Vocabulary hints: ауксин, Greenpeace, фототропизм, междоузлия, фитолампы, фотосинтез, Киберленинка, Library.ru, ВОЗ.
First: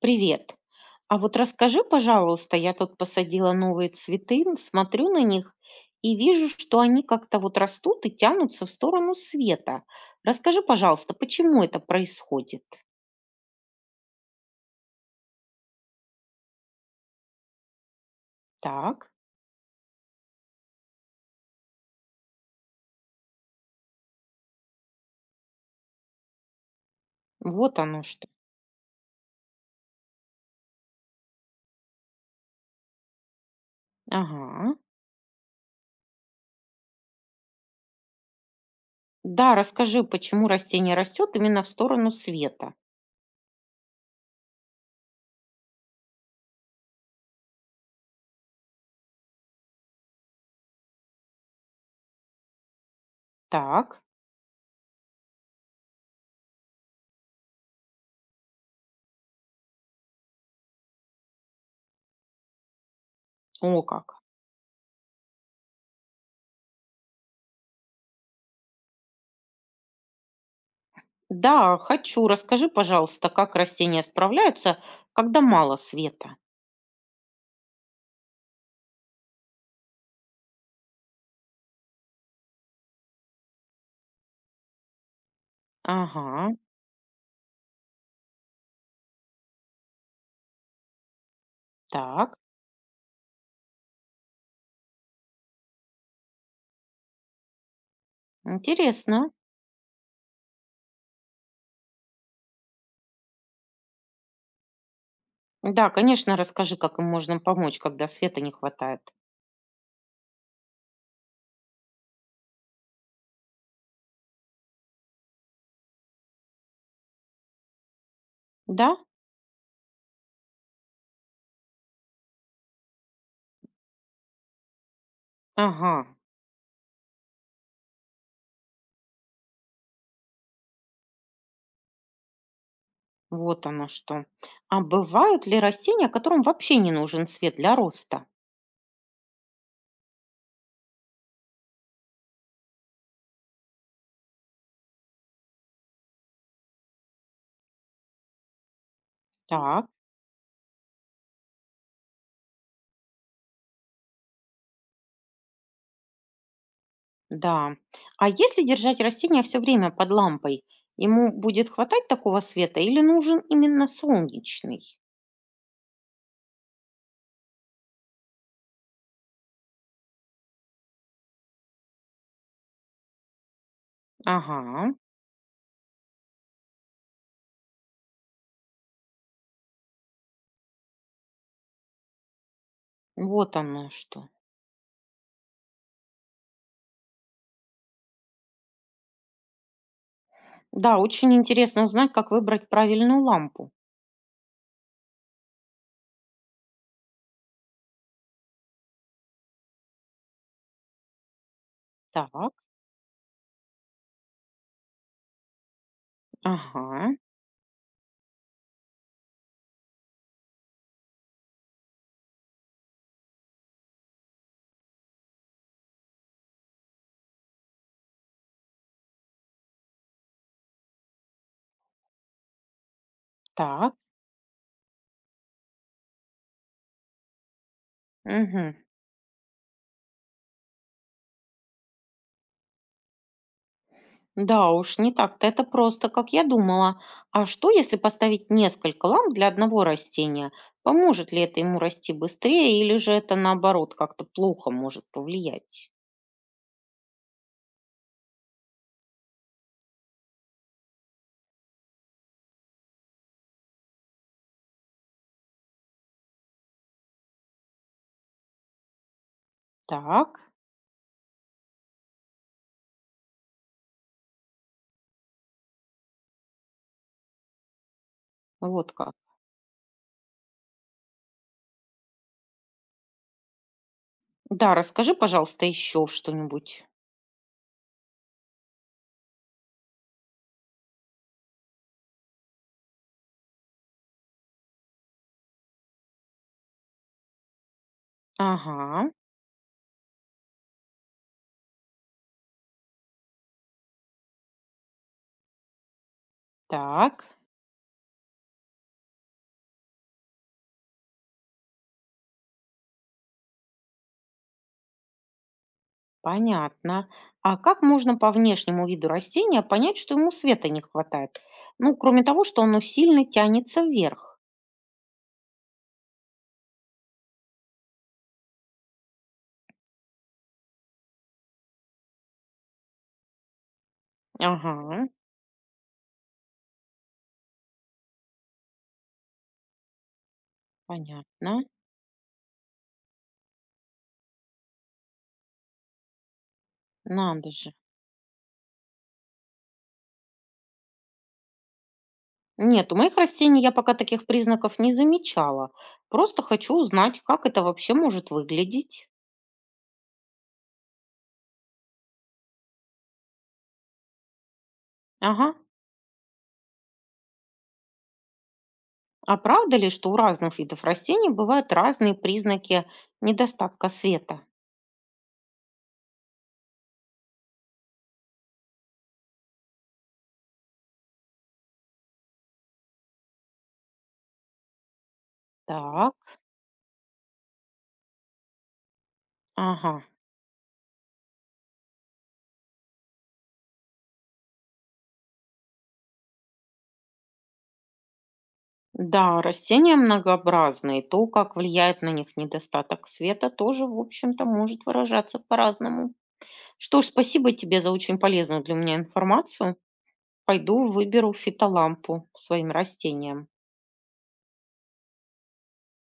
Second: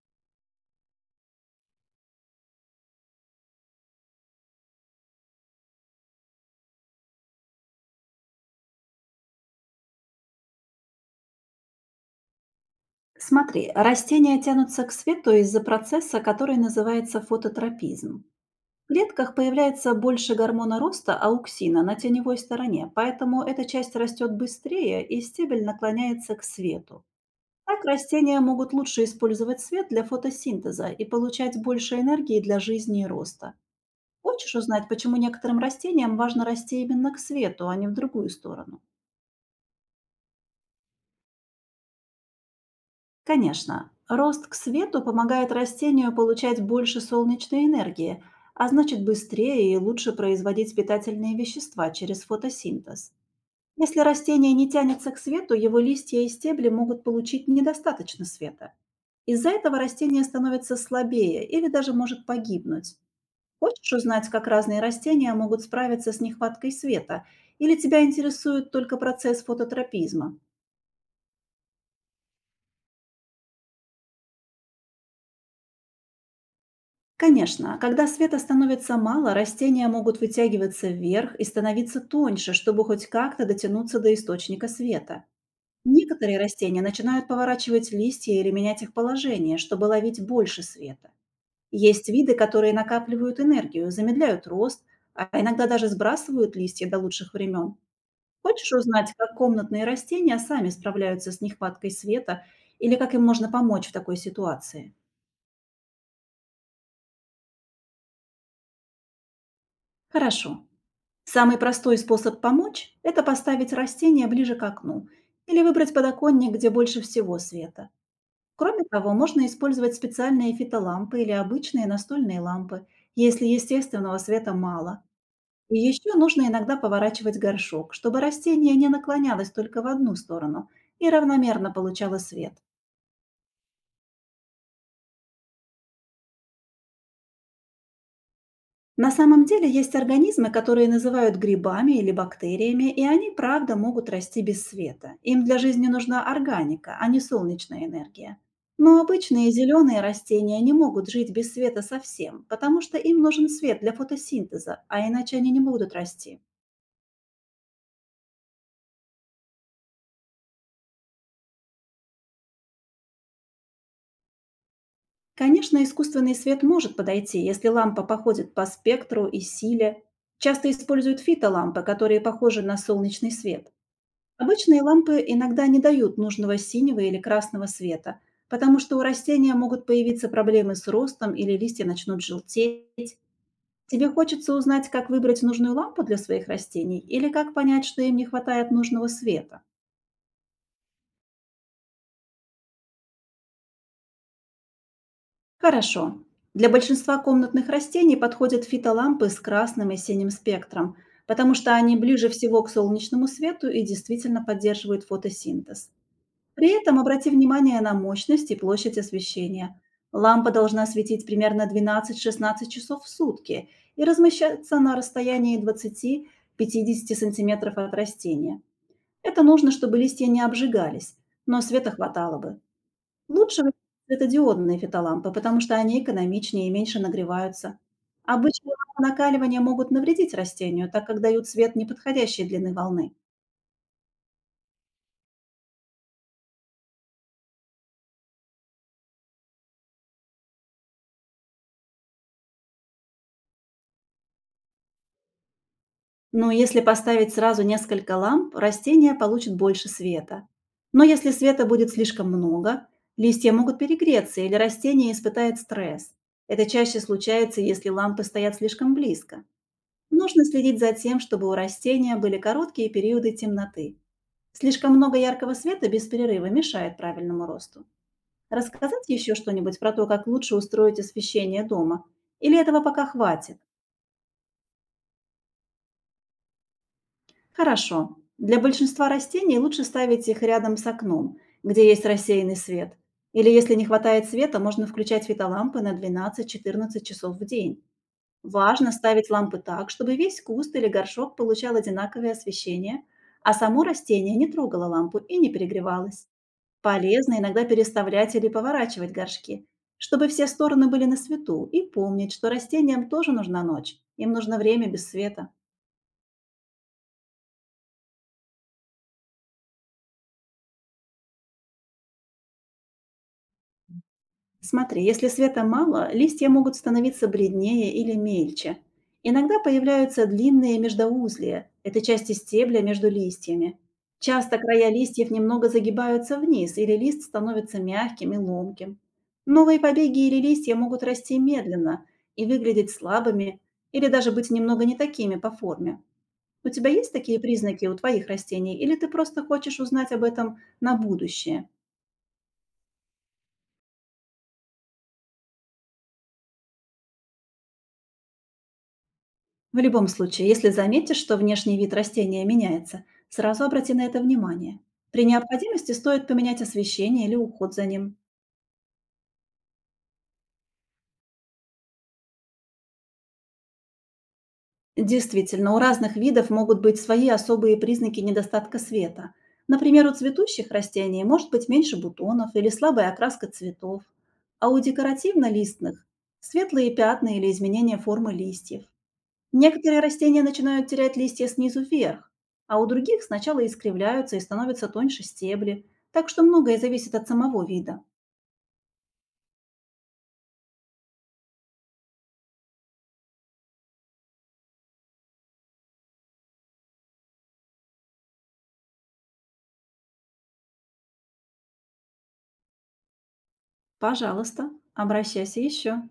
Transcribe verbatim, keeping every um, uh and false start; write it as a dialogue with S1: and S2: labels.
S1: Привет. А вот расскажи, пожалуйста, я тут посадила новые цветы, н- смотрю на них и вижу, что они как-то вот растут и тянутся в сторону света. Расскажи, пожалуйста, почему это происходит?
S2: Смотри, растения тянутся к свету из-за процесса, который называется фототропизм. В
S1: Так,
S2: клетках появляется больше гормона роста ауксина на теневой стороне, поэтому эта часть растет быстрее и стебель наклоняется к свету.
S1: вот
S2: Так
S1: оно что.
S2: растения могут лучше использовать свет для фотосинтеза и получать больше энергии для жизни и роста. Хочешь
S1: Ага.
S2: узнать, почему некоторым растениям важно расти именно к свету, а не в другую сторону?
S1: Да, расскажи, почему растение растет именно в сторону света.
S2: Конечно, рост к свету помогает растению получать больше солнечной энергии, а значит быстрее и лучше производить питательные вещества через фотосинтез. Если
S1: Так,
S2: растение не тянется к свету, его листья и стебли могут получить недостаточно света. Из-за этого растение становится слабее или даже может погибнуть.
S1: о
S2: Хочешь
S1: как.
S2: узнать, как разные растения могут справиться с нехваткой света? Или тебя интересует только процесс фототропизма?
S1: Да, хочу. Расскажи, пожалуйста, как растения справляются, когда мало света.
S2: Конечно, а когда света становится мало, растения могут вытягиваться вверх и становиться тоньше, чтобы хоть как-то дотянуться до источника света. Некоторые
S1: Ага,
S2: растения начинают поворачивать листья или менять их положение, чтобы ловить больше света. Есть виды,
S1: так,
S2: которые накапливают энергию, замедляют рост, а иногда даже сбрасывают листья до лучших времен. Хочешь узнать,
S1: интересно.
S2: как комнатные растения сами справляются с нехваткой света или как им можно помочь в такой ситуации?
S1: Да, конечно, расскажи, как им можно помочь, когда света не хватает.
S2: Хорошо. Самый простой способ помочь– это поставить растение ближе к окну или выбрать подоконник, где больше всего света. Кроме
S1: Да?
S2: того, можно использовать специальные фитолампы или обычные настольные лампы, если естественного света мало. И
S1: Ага,
S2: еще нужно иногда поворачивать горшок, чтобы растение не наклонялось только в одну сторону и равномерно получало свет.
S1: вот оно что. А бывают ли растения, которым вообще не нужен свет для роста?
S2: На самом деле есть организмы, которые называют грибами или бактериями, и они, правда, могут расти без света. Им для жизни нужна органика, а не солнечная энергия. Но обычные
S1: Так,
S2: зеленые растения не могут жить без света совсем, потому что им нужен свет для фотосинтеза, а иначе они не будут расти.
S1: да. А если держать растение все время под лампой, ему будет хватать такого света или нужен именно солнечный?
S2: Конечно, искусственный свет может подойти, если лампа походит по спектру и силе. Часто используют фитолампы, которые похожи на солнечный свет. Обычные
S1: Ага,
S2: лампы иногда не дают нужного синего или красного света, потому что у растения могут появиться проблемы с ростом или листья начнут желтеть.
S1: вот оно
S2: Тебе
S1: что.
S2: хочется узнать, как выбрать нужную лампу для своих растений или как понять, что им не хватает нужного света?
S1: Да, очень интересно узнать, как выбрать правильную лампу.
S2: Хорошо. Для большинства комнатных растений подходят фитолампы с красным и синим спектром, потому что они ближе
S1: Так,
S2: всего к солнечному свету и действительно поддерживают фотосинтез. При этом
S1: ага,
S2: обрати внимание на мощность и площадь освещения. Лампа должна светить примерно 12-16 часов в сутки и размещаться на расстоянии 20-50 сантиметров от растения. Это нужно, чтобы листья не обжигались, но света хватало бы. Лучше выбирать
S1: так,
S2: светодиодные фитолампы, потому что они экономичнее и меньше нагреваются.
S1: угу.
S2: Обычные лампы накаливания могут навредить растению, так как дают свет неподходящей длины волны.
S1: Да уж, не так-то это просто, как я думала. А что, если поставить несколько ламп для одного растения? Поможет ли это ему расти быстрее, или же это наоборот как-то плохо может повлиять?
S2: Но если поставить сразу несколько ламп, растения получат больше света. Но если света будет слишком много, листья могут перегреться или растение испытает стресс. Это чаще случается, если лампы стоят слишком близко.
S1: Так,
S2: Нужно следить за тем, чтобы у растения были короткие периоды темноты. Слишком много яркого света без перерыва мешает правильному росту.
S1: вот
S2: Рассказать
S1: как.
S2: еще что-нибудь про то, как лучше устроить освещение дома? Или этого пока хватит?
S1: Да, расскажи, пожалуйста, еще что-нибудь.
S2: Хорошо. Для большинства растений лучше ставить их рядом с окном, где есть рассеянный свет. Или если не хватает света, можно включать фитолампы на 12-14 часов в день. Важно
S1: Ага,
S2: ставить лампы так, чтобы весь куст или горшок получал одинаковое освещение, а само растение не трогало лампу и не перегревалось.
S1: так,
S2: Полезно иногда переставлять или поворачивать горшки, чтобы все стороны были на свету, и помнить, что растениям тоже нужна ночь, им нужно время без света.
S1: понятно. А как можно по внешнему виду растения понять, что ему света не хватает? Ну, кроме того, что оно сильно тянется вверх.
S2: Смотри, если света мало, листья могут становиться бледнее или мельче. Иногда появляются длинные междоузлия– это части стебля между листьями. Часто края
S1: Ага,
S2: листьев немного загибаются вниз, или лист становится мягким и ломким. Новые побеги или листья могут расти
S1: понятно.
S2: медленно и выглядеть слабыми, или даже быть немного не такими по форме. У тебя есть такие
S1: Надо же.
S2: признаки у твоих растений, или ты просто хочешь узнать об этом на будущее?
S1: Нет, у моих растений я пока таких признаков не замечала. Просто хочу узнать, как это вообще может выглядеть.
S2: В любом случае, если заметишь, что внешний вид растения меняется, сразу обрати на это внимание. При
S1: Ага.
S2: необходимости стоит поменять освещение или уход за ним.
S1: А правда ли, что у разных видов растений бывают разные признаки недостатка света?
S2: Действительно, у разных видов могут быть свои особые признаки недостатка света. Например, у цветущих растений может быть меньше бутонов или слабая окраска цветов, а у декоративно-листных–
S1: Так,
S2: светлые пятна или изменение формы листьев.
S1: ага.
S2: Некоторые растения начинают терять листья снизу вверх, а у других сначала искривляются и становятся тоньше стебли, так что многое зависит от самого вида.
S1: Да, растения многообразные. То, как влияет на них недостаток света, тоже, в общем-то, может выражаться по-разному. Что ж, спасибо тебе за очень полезную для меня информацию. Пойду выберу фитолампу своим растениям.
S2: Пожалуйста, обращайся еще.